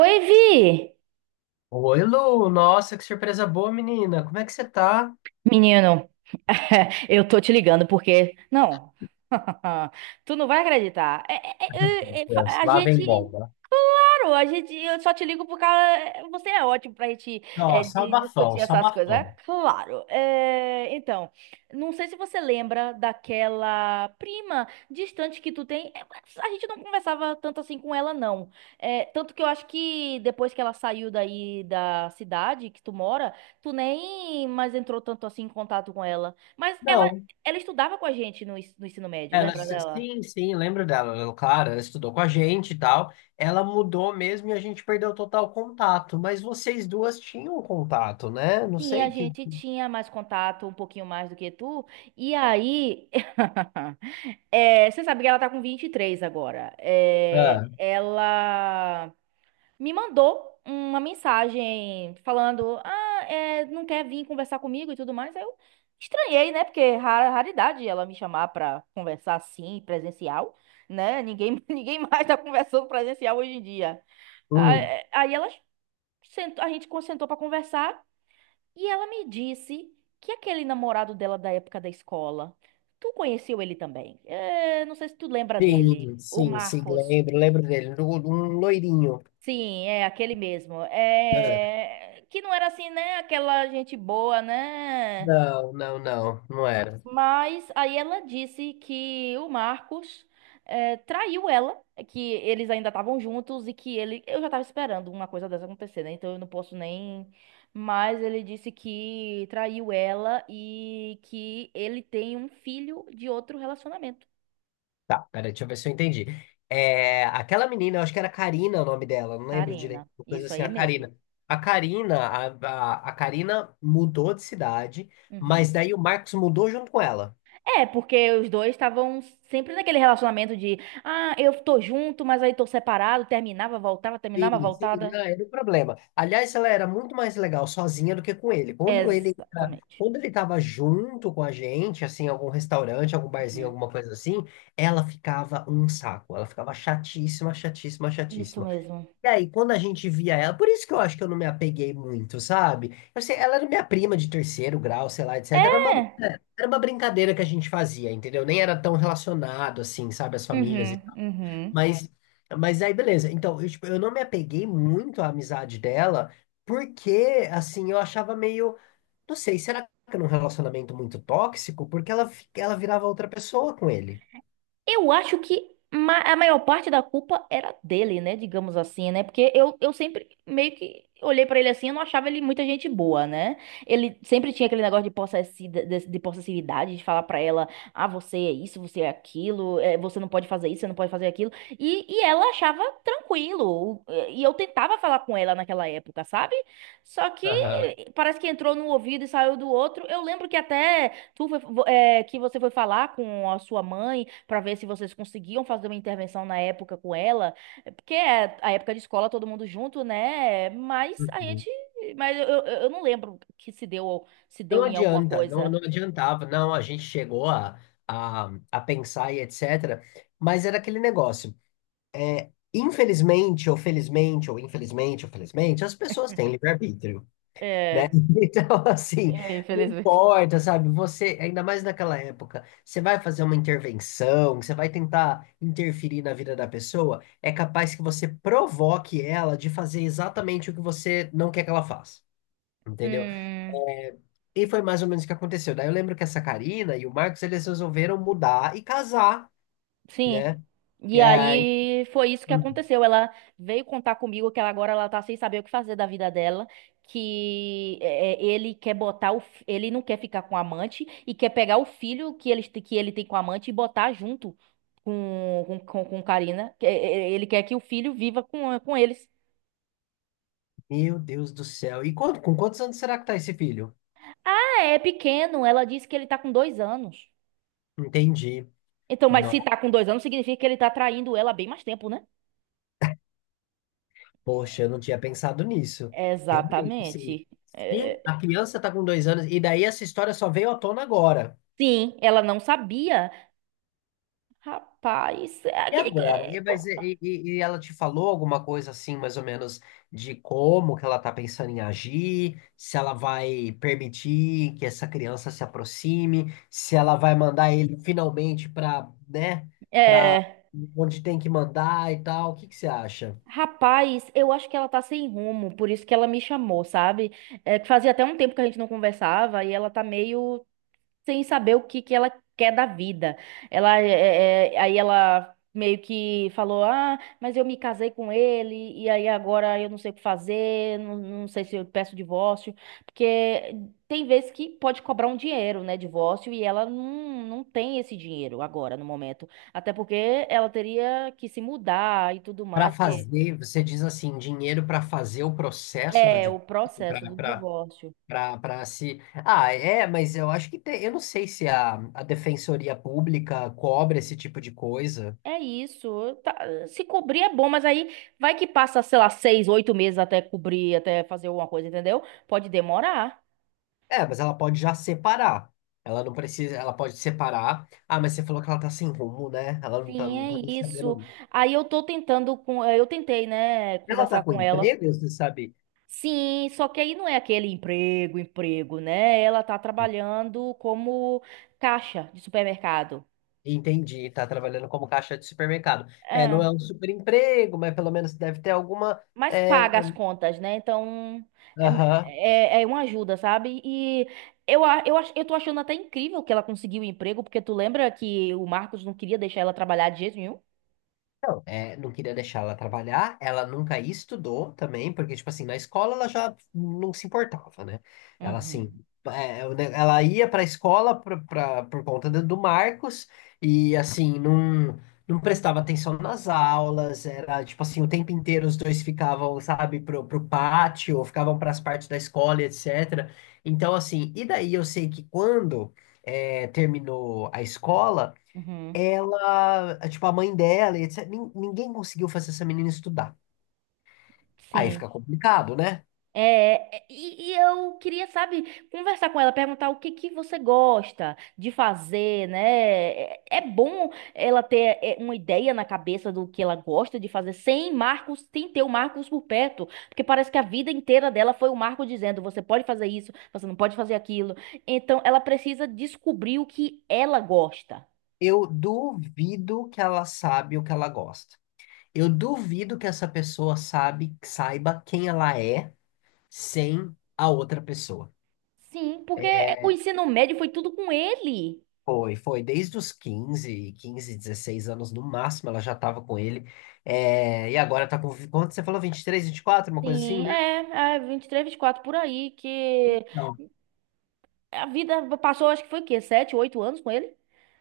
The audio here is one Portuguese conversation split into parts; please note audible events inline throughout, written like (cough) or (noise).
Oi, Vi! Oi, Lu! Nossa, que surpresa boa, menina! Como é que você tá? Menino, (laughs) eu tô te ligando porque. Não, (laughs) tu não vai acreditar. Meu Deus, A lá gente. vem bomba. Claro, a gente. Eu só te ligo por causa. Você é ótimo pra gente Nossa, abafão, discutir essas coisas. É, abafão. claro. É, então, não sei se você lembra daquela prima distante que tu tem. É, a gente não conversava tanto assim com ela, não. É, tanto que eu acho que depois que ela saiu daí da cidade que tu mora. Tu nem mais entrou tanto assim em contato com ela. Mas ela, Não. ela estudava com a gente no ensino médio, Ela, lembra dela? sim, sim, lembro dela. Ela, claro, ela estudou com a gente e tal. Ela mudou mesmo e a gente perdeu total contato. Mas vocês duas tinham contato, né? Não Sim, a sei que. gente tinha mais contato, um pouquinho mais do que tu. E aí, (laughs) é, você sabe que ela tá com 23 agora. É, Ah. ela me mandou uma mensagem falando: Ah, é, não quer vir conversar comigo e tudo mais. Aí eu estranhei, né? Porque é raridade ela me chamar pra conversar assim, presencial, né? Ninguém, (laughs) ninguém mais tá conversando presencial hoje em dia. Ah, Hum. é, aí ela sentou, sentou pra conversar e ela me disse que aquele namorado dela da época da escola, tu conheceu ele também? É, não sei se tu lembra dele, Sim, o sim, sim, Marcos. lembro, lembro dele. Um loirinho. Sim, é aquele mesmo. Ah. É. Que não era assim, né? Aquela gente boa, né? Não, não, não, não era. Mas aí ela disse que o Marcos é, traiu ela, que eles ainda estavam juntos e que ele. Eu já tava esperando uma coisa dessa acontecer, né? Então eu não posso nem. Mas ele disse que traiu ela e que ele tem um filho de outro relacionamento. Tá, pera, deixa eu ver se eu entendi. É, aquela menina, eu acho que era Karina o nome dela, não lembro direito, Karina, uma coisa isso assim, aí a mesmo. Karina. A Karina, a Karina mudou de cidade, Uhum. mas daí o Marcos mudou junto com ela. É, porque os dois estavam sempre naquele relacionamento de, ah, eu tô junto, mas aí tô separado, terminava, voltava, terminava, Sim, sim, voltada. não, era um problema. Aliás, ela era muito mais legal sozinha do que com ele. Quando ele, tá- Exatamente. quando ele tava junto com a gente, assim, em algum restaurante, algum barzinho, Uhum. alguma coisa assim, ela ficava um saco. Ela ficava chatíssima, chatíssima, Isso chatíssima. mesmo. E aí, quando a gente via ela, por isso que eu acho que eu não me apeguei muito, sabe? Eu sei, ela era minha prima de terceiro grau, sei lá, etc. Era uma, É. era uma brincadeira que a gente fazia, entendeu? Nem era tão relacionado assim, sabe, as famílias e Uhum, tal. uhum. Mas, mas aí, beleza. Então, eu, tipo, eu não me apeguei muito à amizade dela, porque, assim, eu achava meio. Não sei, será que era um relacionamento muito tóxico? Porque ela, fi- ela virava outra pessoa com ele. Eu acho que a maior parte da culpa era dele, né? Digamos assim, né? Porque eu sempre meio que olhei pra ele assim, eu não achava ele muita gente boa, né? Ele sempre tinha aquele negócio de de possessividade, de falar pra ela, ah, você é isso, você é aquilo, você não pode fazer isso, você não pode fazer aquilo. E ela achava tranquilo. E eu tentava falar com ela naquela época, sabe? Só que Aham. Parece que entrou num ouvido e saiu do outro. Eu lembro que até. Tu foi- vo- é, que Você foi falar com a sua mãe para ver se vocês conseguiam fazer uma intervenção na época com ela. É porque é a época de escola todo mundo junto, né? Mas a Uhum. gente, mas eu não lembro que se deu se Não deu em alguma adianta, coisa. não adiantava. Não, a gente chegou a pensar e etc. Mas era aquele negócio. Infelizmente, ou felizmente, ou infelizmente, ou felizmente, as pessoas têm livre-arbítrio, né? É. (laughs) Então, assim, É, não infelizmente. importa, sabe? Você, ainda mais naquela época, você vai fazer uma intervenção, você vai tentar interferir na vida da pessoa, é capaz que você provoque ela de fazer exatamente o que você não quer que ela faça, entendeu? Hum. E foi mais ou menos o que aconteceu. Daí eu lembro que essa Karina e o Marcos, eles resolveram mudar e casar, Sim. né? E E aí. aí foi isso que Uhum. aconteceu. Ela veio contar comigo que ela agora ela tá sem saber o que fazer da vida dela, que é, é, ele quer botar ele não quer ficar com a amante e quer pegar o filho que ele tem com a amante e botar junto com Karina. Ele quer que o filho viva com eles. Meu Deus do céu. E quando, com quantos anos será que tá esse filho? Ah, é pequeno, ela disse que ele tá com 2 anos. Entendi. Então, mas Não, se tá com 2 anos, significa que ele tá traindo ela há bem mais tempo, né? poxa, eu não tinha pensado nisso. Realmente, assim, Exatamente. se É, a criança tá com 2 anos, e daí essa história só veio à tona agora. sim, ela não sabia. Rapaz, é E aquele. Agora? E, mas, e ela te falou alguma coisa assim, mais ou menos, de como que ela tá pensando em agir, se ela vai permitir que essa criança se aproxime, se ela vai mandar ele finalmente para, né, para é, onde tem que mandar e tal. O que que você acha? Rapaz, eu acho que ela tá sem rumo, por isso que ela me chamou, sabe? É que fazia até um tempo que a gente não conversava e ela tá meio sem saber o que que ela quer da vida. Ela é, é, é, Aí ela meio que falou: "Ah, mas eu me casei com ele e aí agora eu não sei o que fazer, não, não sei se eu peço divórcio, porque tem vezes que pode cobrar um dinheiro, né, divórcio, e ela não tem esse dinheiro agora no momento, até porque ela teria que se mudar e tudo Para mais, porque fazer, você diz assim, dinheiro para fazer o processo do é divórcio. o processo do divórcio. Pra se. Ah, é, mas eu acho que tem. Eu não sei se a Defensoria Pública cobra esse tipo de coisa. É isso. Se cobrir é bom, mas aí vai que passa, sei lá, 6, 8 meses até cobrir, até fazer alguma coisa, entendeu? Pode demorar. É, mas ela pode já separar. Ela não precisa. Ela pode separar. Ah, mas você falou que ela tá sem rumo, né? Ela não tá, Sim, é nem isso. sabendo. Aí eu tô tentando com, é, eu tentei, né, Ela tá conversar com com ela. emprego, você sabe? Sim, só que aí não é aquele emprego, emprego, né? Ela tá trabalhando como caixa de supermercado. Entendi, tá trabalhando como caixa de supermercado. É, não é um super emprego, mas pelo menos deve ter alguma. Mas É, paga as contas, né? Então aham. é, é, é uma ajuda, sabe? E eu tô achando até incrível que ela conseguiu o emprego, porque tu lembra que o Marcos não queria deixar ela trabalhar de jeito nenhum? Não, é, não queria deixar ela trabalhar, ela nunca estudou também, porque, tipo assim, na escola ela já não se importava, né? Ela, assim, Uhum, é, é, o ne- ela ia pra escola pra, pra- por conta do Marcos e, assim, não, não prestava atenção nas aulas, era, tipo assim, o tempo inteiro os dois ficavam, sabe, pro pátio, ou ficavam pras partes da escola, e etc. Então, assim, e daí eu sei que quando... é, terminou a escola, uhum. ela, tipo, a mãe dela, e etc. nin- Ninguém conseguiu fazer essa menina estudar. Aí Sim. fica complicado, né? E, e eu queria, sabe, conversar com ela, perguntar o que que você gosta de fazer, né? É, é bom ela ter é, uma ideia na cabeça do que ela gosta de fazer, sem Marcos, sem ter o Marcos por perto, porque parece que a vida inteira dela foi o Marco dizendo, você pode fazer isso, você não pode fazer aquilo. Então, ela precisa descobrir o que ela gosta. Eu duvido que ela sabe o que ela gosta. Eu duvido que essa pessoa sabe, saiba quem ela é sem a outra pessoa. Sim, porque o ensino médio foi tudo com ele. Foi, foi. Desde os quinze 16 anos no máximo, ela já tava com ele. É, e agora tá com. Quanto você falou? Vinte 23, 24 uma coisa assim, Sim, né? é, é 23, 24 por aí que Não. a vida passou, acho que foi o quê? 7, 8 anos com ele?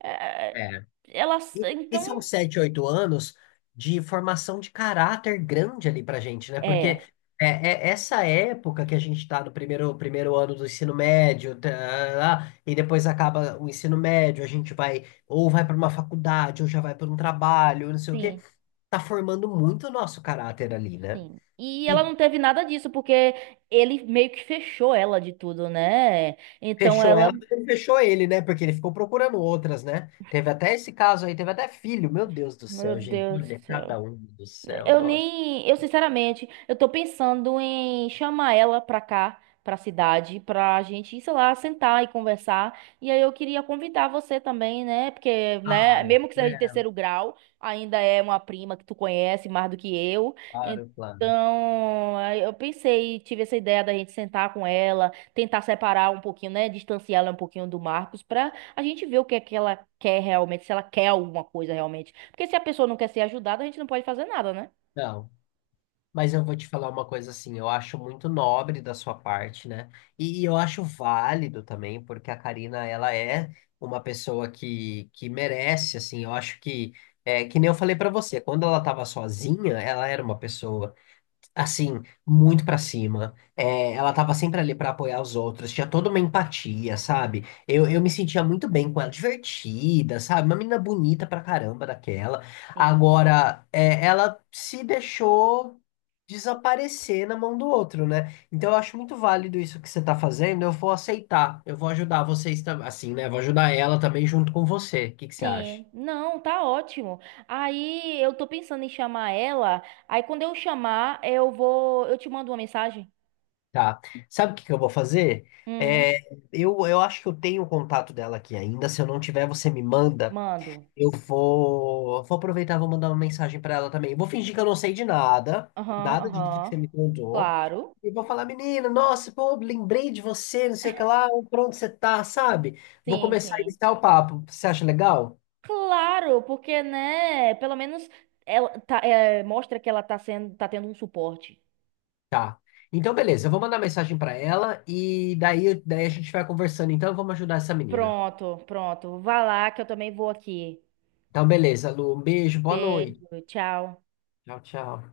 É, é, É. ela, E são então, 7, 8 anos de formação de caráter grande ali pra gente, né? Porque é, é essa época que a gente tá no primeiro ano do ensino médio, tá, lá, e depois acaba o ensino médio, a gente vai ou vai pra uma faculdade, ou já vai pra um trabalho, não sei o quê. sim, Tá formando muito o nosso caráter ali, né? sim. E E ela não teve nada disso, porque ele meio que fechou ela de tudo, né? Então fechou ela, ela, mas não fechou ele, né? Porque ele ficou procurando outras, né? Teve até esse caso aí, teve até filho. Meu Deus do meu céu, gente. Deus. Olha, cada um do céu, Eu nossa. nem, eu sinceramente, eu tô pensando em chamar ela pra cá, pra cidade, pra gente, sei lá, sentar e conversar. E aí eu queria convidar você também, né? Porque, né, Ai. mesmo que seja de É. terceiro grau, ainda é uma prima que tu conhece mais do que eu. Claro, claro. Então, aí eu pensei, tive essa ideia da gente sentar com ela, tentar separar um pouquinho, né, distanciar ela um pouquinho do Marcos pra a gente ver o que é que ela quer realmente, se ela quer alguma coisa realmente. Porque se a pessoa não quer ser ajudada, a gente não pode fazer nada, né? Não, mas eu vou te falar uma coisa assim, eu acho muito nobre da sua parte, né? E eu acho válido também, porque a Karina, ela é uma pessoa que merece, assim, eu acho que, é, que nem eu falei pra você, quando ela tava sozinha, ela era uma pessoa assim, muito pra cima. É, ela tava sempre ali pra apoiar os outros, tinha toda uma empatia, sabe? Eu me sentia muito bem com ela, divertida, sabe? Uma menina bonita pra caramba daquela. Sim. Agora, é, ela se deixou desaparecer na mão do outro, né? Então eu acho muito válido isso que você tá fazendo, eu vou aceitar, eu vou ajudar vocês também, assim, né? Vou ajudar ela também junto com você. O que que você acha? Sim. Não, tá ótimo. Aí eu tô pensando em chamar ela. Aí quando eu chamar, eu vou. Eu te mando uma mensagem? Tá. Sabe o que que eu vou fazer? Hum, É, eu acho que eu tenho o contato dela aqui ainda. Se eu não tiver, você me manda. mando. Eu vou, vou aproveitar, e vou mandar uma mensagem pra ela também. Eu vou fingir que eu não sei de nada, Aham, nada disso que você aham. me contou. Claro. E vou falar, menina, nossa, pô, lembrei de você, não sei o que lá, por onde você tá, sabe? Vou Sim, começar a sim. iniciar o papo. Você acha legal? Claro, porque, né? Pelo menos ela tá, é, mostra que ela tá sendo, tá tendo um suporte. Tá. Então, beleza, eu vou mandar mensagem pra ela e daí, daí a gente vai conversando. Então, vamos ajudar essa menina. Pronto, pronto. Vá lá que eu também vou aqui. Então, beleza, Lu, um beijo, boa noite. Beijo, tchau. Tchau, tchau.